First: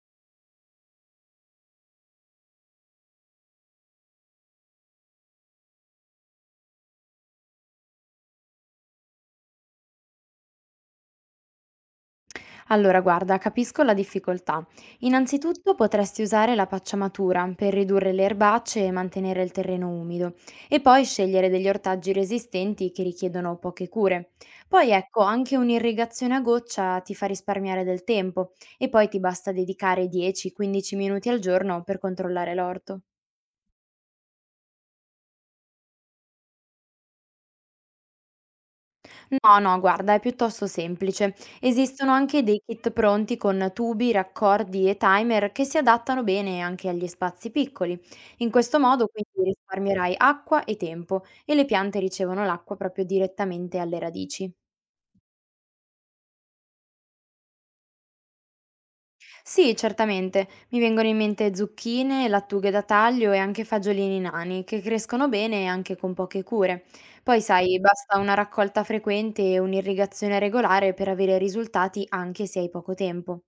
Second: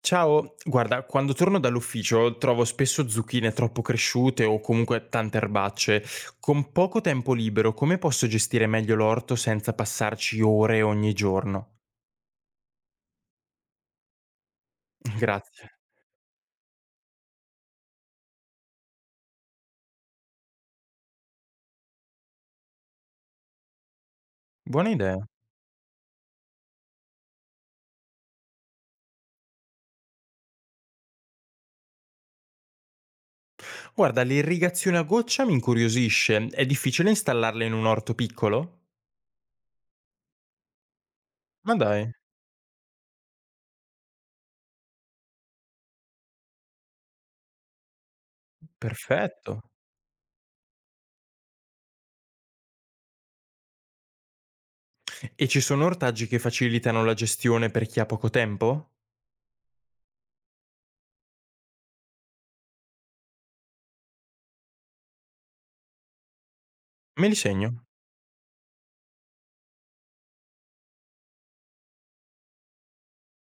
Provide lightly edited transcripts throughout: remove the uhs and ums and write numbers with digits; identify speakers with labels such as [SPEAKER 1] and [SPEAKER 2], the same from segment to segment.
[SPEAKER 1] Ciao, guarda, quando torno dall'ufficio trovo spesso zucchine troppo cresciute o comunque tante erbacce. Con poco tempo libero, come posso gestire meglio l'orto senza passarci ore ogni giorno?
[SPEAKER 2] Allora, guarda, capisco la difficoltà.
[SPEAKER 1] Grazie.
[SPEAKER 2] Innanzitutto potresti usare la pacciamatura per ridurre le erbacce e mantenere il terreno umido e poi scegliere degli ortaggi resistenti che richiedono poche cure. Poi
[SPEAKER 1] Buona idea.
[SPEAKER 2] ecco, anche un'irrigazione a goccia ti fa risparmiare del tempo e poi ti basta dedicare 10-15 minuti al giorno per controllare l'orto.
[SPEAKER 1] Guarda, l'irrigazione a goccia mi incuriosisce. È difficile installarla in un orto piccolo?
[SPEAKER 2] No, no, guarda, è piuttosto semplice.
[SPEAKER 1] Ma dai,
[SPEAKER 2] Esistono anche dei kit pronti con tubi, raccordi e timer che si adattano bene anche agli spazi piccoli. In questo modo quindi
[SPEAKER 1] perfetto.
[SPEAKER 2] risparmierai acqua e tempo e le piante ricevono l'acqua proprio direttamente alle radici.
[SPEAKER 1] E ci sono ortaggi che facilitano la gestione per chi ha poco tempo?
[SPEAKER 2] Sì, certamente, mi vengono in mente zucchine, lattughe da taglio e anche fagiolini nani che crescono bene anche con poche cure.
[SPEAKER 1] Me li
[SPEAKER 2] Poi
[SPEAKER 1] segno.
[SPEAKER 2] sai, basta una raccolta frequente e un'irrigazione regolare per avere risultati anche se hai poco tempo.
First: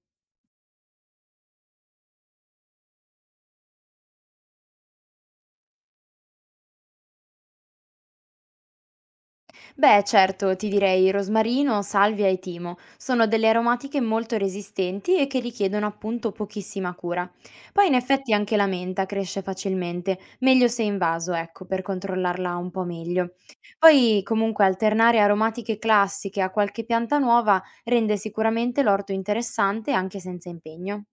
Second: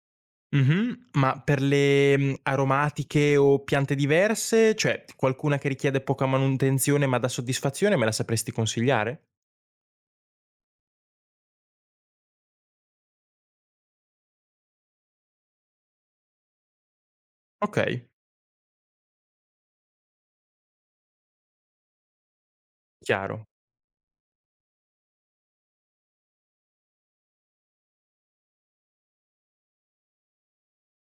[SPEAKER 1] Mh-mh. Ma per le, aromatiche o piante diverse, cioè qualcuna che richiede poca manutenzione ma dà soddisfazione, me la sapresti consigliare?
[SPEAKER 2] Beh, certo, ti direi rosmarino, salvia e timo. Sono delle aromatiche molto resistenti e che richiedono appunto pochissima cura. Poi in
[SPEAKER 1] Okay,
[SPEAKER 2] effetti anche la menta cresce facilmente, meglio se in vaso, ecco, per controllarla un po' meglio.
[SPEAKER 1] chiaro.
[SPEAKER 2] Poi comunque alternare aromatiche classiche a qualche pianta nuova rende sicuramente l'orto interessante anche senza impegno.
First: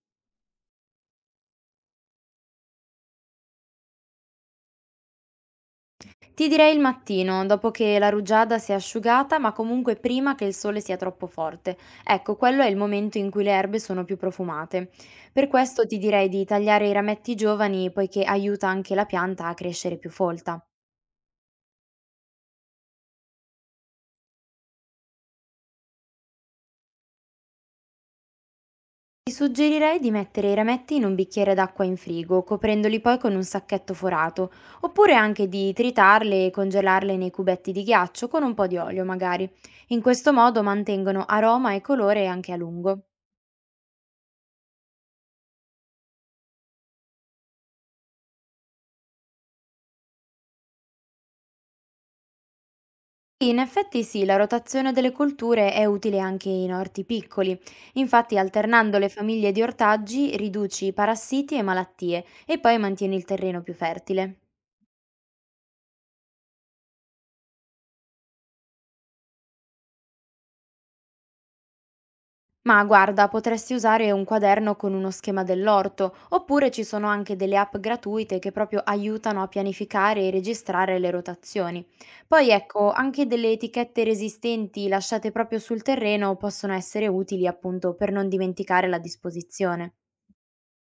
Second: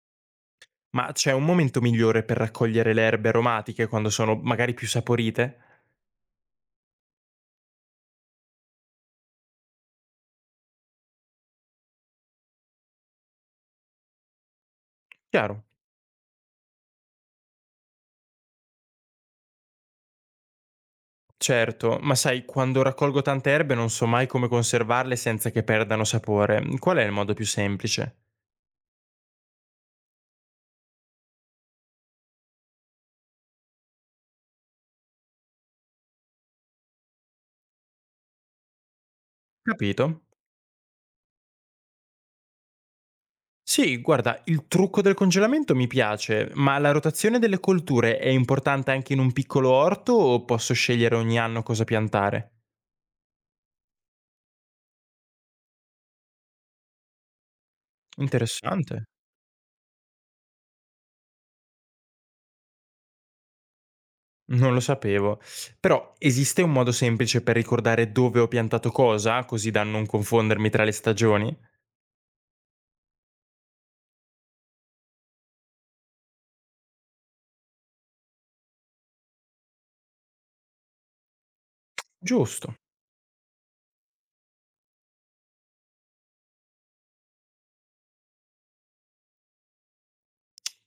[SPEAKER 1] Ma c'è un momento migliore per raccogliere le erbe aromatiche, quando sono magari più saporite?
[SPEAKER 2] Ti direi il mattino, dopo che la rugiada si è asciugata, ma comunque prima che il sole sia troppo forte. Ecco, quello è il momento in cui le erbe sono più profumate. Per
[SPEAKER 1] Chiaro,
[SPEAKER 2] questo ti direi di tagliare i rametti giovani, poiché aiuta anche la pianta a crescere più folta.
[SPEAKER 1] certo, ma sai, quando raccolgo tante erbe non so mai come conservarle senza che perdano sapore. Qual è il modo più semplice?
[SPEAKER 2] Ti suggerirei di mettere i rametti in un bicchiere d'acqua in frigo, coprendoli poi con un sacchetto forato, oppure anche di tritarle e congelarle nei cubetti di ghiaccio con un po' di olio magari. In
[SPEAKER 1] Capito.
[SPEAKER 2] questo modo mantengono aroma e colore anche a lungo.
[SPEAKER 1] Sì, guarda, il trucco del congelamento mi piace, ma la rotazione delle colture è importante anche in un piccolo orto o posso scegliere ogni anno cosa piantare?
[SPEAKER 2] In effetti sì, la rotazione delle colture è utile anche in orti piccoli. Infatti, alternando le
[SPEAKER 1] Interessante,
[SPEAKER 2] famiglie di ortaggi, riduci parassiti e malattie e poi mantieni il terreno più fertile.
[SPEAKER 1] non lo sapevo. Però esiste un modo semplice per ricordare dove ho piantato cosa, così da non confondermi tra le stagioni?
[SPEAKER 2] Ma guarda, potresti usare un quaderno con uno schema dell'orto, oppure ci sono anche delle app gratuite che proprio aiutano a pianificare e registrare le rotazioni. Poi
[SPEAKER 1] Giusto.
[SPEAKER 2] ecco, anche delle etichette resistenti lasciate proprio sul terreno possono essere utili appunto per non dimenticare la disposizione.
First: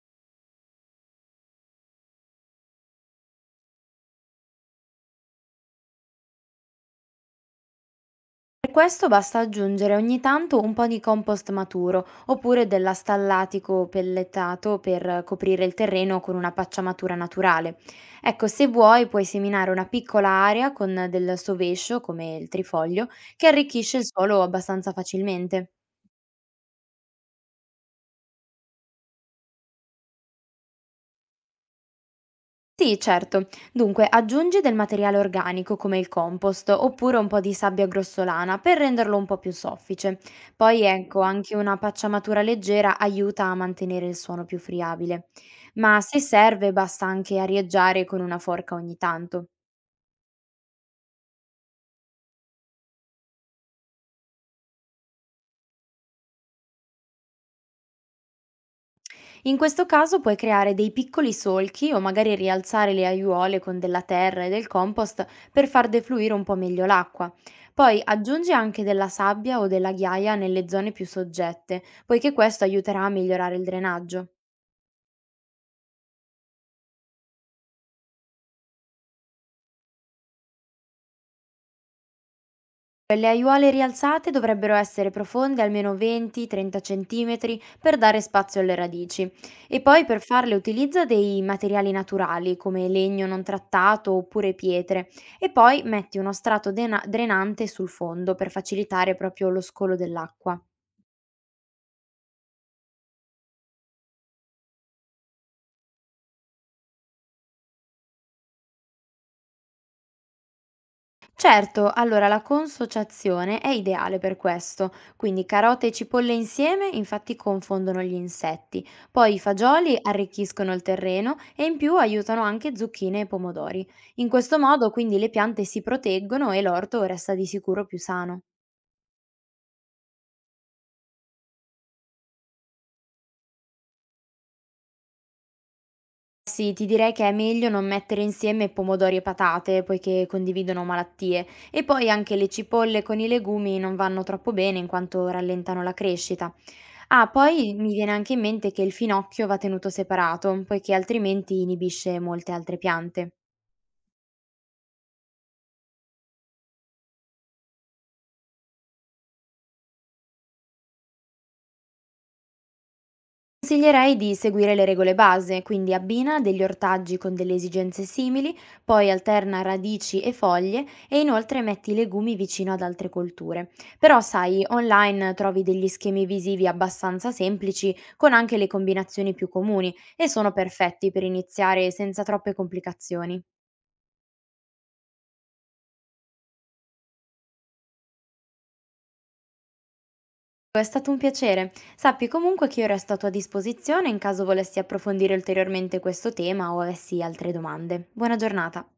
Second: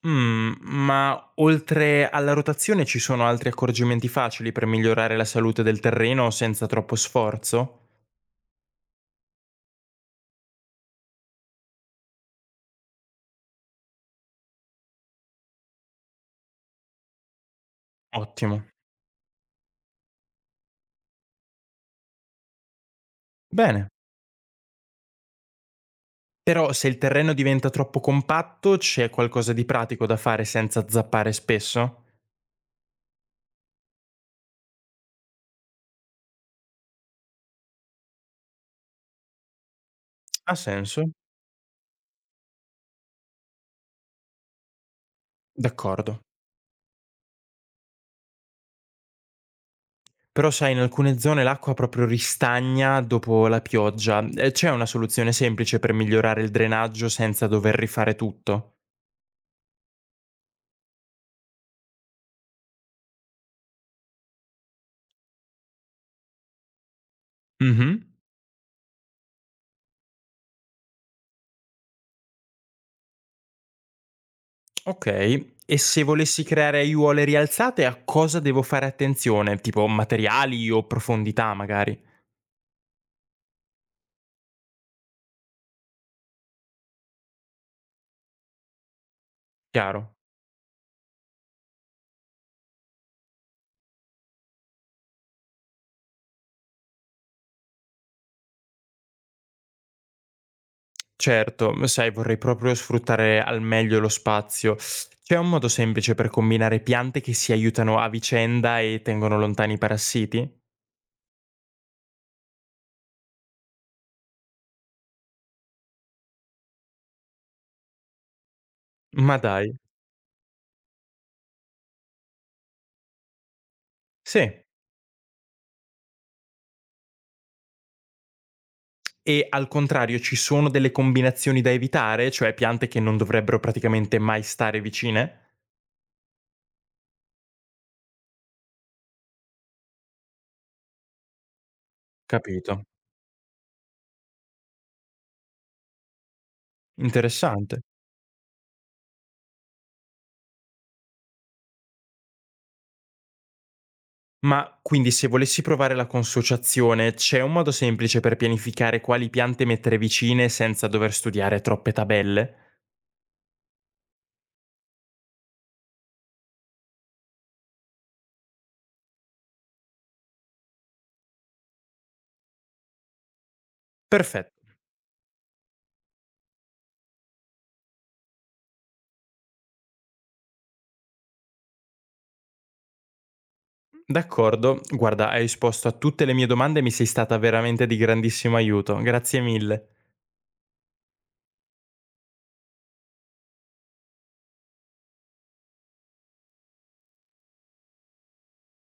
[SPEAKER 1] Mm, ma oltre alla rotazione ci sono altri accorgimenti facili per migliorare la salute del terreno senza troppo sforzo?
[SPEAKER 2] Per questo basta aggiungere ogni tanto un po' di compost maturo oppure della stallatico pellettato per coprire il terreno con una pacciamatura naturale. Ecco,
[SPEAKER 1] Ottimo.
[SPEAKER 2] se vuoi puoi seminare una piccola area con del sovescio, come il trifoglio, che
[SPEAKER 1] Bene.
[SPEAKER 2] arricchisce il suolo abbastanza facilmente.
[SPEAKER 1] Però se il terreno diventa troppo compatto, c'è qualcosa di pratico da fare senza zappare spesso?
[SPEAKER 2] Sì, certo. Dunque, aggiungi del materiale organico come il compost oppure un po' di sabbia grossolana per renderlo un po' più soffice.
[SPEAKER 1] Ha
[SPEAKER 2] Poi
[SPEAKER 1] senso,
[SPEAKER 2] ecco, anche una pacciamatura leggera aiuta a mantenere il suono più friabile. Ma se
[SPEAKER 1] d'accordo.
[SPEAKER 2] serve, basta anche arieggiare con una forca ogni tanto.
[SPEAKER 1] Però sai, in alcune zone l'acqua proprio ristagna dopo la pioggia. C'è una soluzione semplice per migliorare il drenaggio senza dover rifare tutto?
[SPEAKER 2] In questo caso puoi creare dei piccoli solchi o magari rialzare le aiuole con della terra e del compost per far defluire un po' meglio l'acqua. Poi
[SPEAKER 1] Mhm.
[SPEAKER 2] aggiungi anche della sabbia o della ghiaia nelle zone più soggette, poiché questo aiuterà a migliorare il drenaggio.
[SPEAKER 1] Ok. E se volessi creare aiuole rialzate, a cosa devo fare attenzione? Tipo materiali o profondità, magari?
[SPEAKER 2] Le aiuole rialzate dovrebbero essere profonde almeno 20-30 cm per dare spazio alle radici e poi
[SPEAKER 1] Chiaro.
[SPEAKER 2] per farle utilizza dei materiali naturali come legno non trattato oppure pietre e poi metti uno strato drenante sul fondo per facilitare proprio lo scolo dell'acqua.
[SPEAKER 1] Certo, sai vorrei proprio sfruttare al meglio lo spazio. C'è un modo semplice per combinare piante che si aiutano a vicenda e tengono lontani i parassiti?
[SPEAKER 2] Certo, allora la consociazione è ideale per questo, quindi carote e cipolle insieme infatti confondono gli insetti, poi
[SPEAKER 1] Ma
[SPEAKER 2] i
[SPEAKER 1] dai.
[SPEAKER 2] fagioli arricchiscono il terreno e in più aiutano anche zucchine e pomodori. In questo
[SPEAKER 1] Sì.
[SPEAKER 2] modo quindi le piante si proteggono e l'orto resta di sicuro più sano.
[SPEAKER 1] E al contrario ci sono delle combinazioni da evitare, cioè piante che non dovrebbero praticamente mai stare vicine?
[SPEAKER 2] Sì, ti direi che è meglio non mettere insieme pomodori e patate poiché condividono malattie e poi anche le
[SPEAKER 1] Capito.
[SPEAKER 2] cipolle con i legumi non vanno troppo bene in quanto rallentano la crescita. Ah, poi
[SPEAKER 1] Interessante.
[SPEAKER 2] mi viene anche in mente che il finocchio va tenuto separato, poiché altrimenti inibisce molte altre piante.
[SPEAKER 1] Ma quindi se volessi provare la consociazione, c'è un modo semplice per pianificare quali piante mettere vicine senza dover studiare troppe tabelle?
[SPEAKER 2] Consiglierei di seguire le regole base, quindi abbina degli ortaggi con delle esigenze simili, poi alterna radici e foglie e inoltre metti i legumi vicino ad altre colture. Però
[SPEAKER 1] Perfetto.
[SPEAKER 2] sai, online trovi degli schemi visivi abbastanza semplici con anche le combinazioni più comuni e sono perfetti per iniziare senza troppe complicazioni.
[SPEAKER 1] D'accordo, guarda, hai risposto a tutte le mie domande e mi sei stata veramente di grandissimo aiuto. Grazie mille.
[SPEAKER 2] È stato un piacere. Sappi comunque che io resto a tua disposizione in caso volessi approfondire ulteriormente questo tema o avessi altre domande. Buona giornata.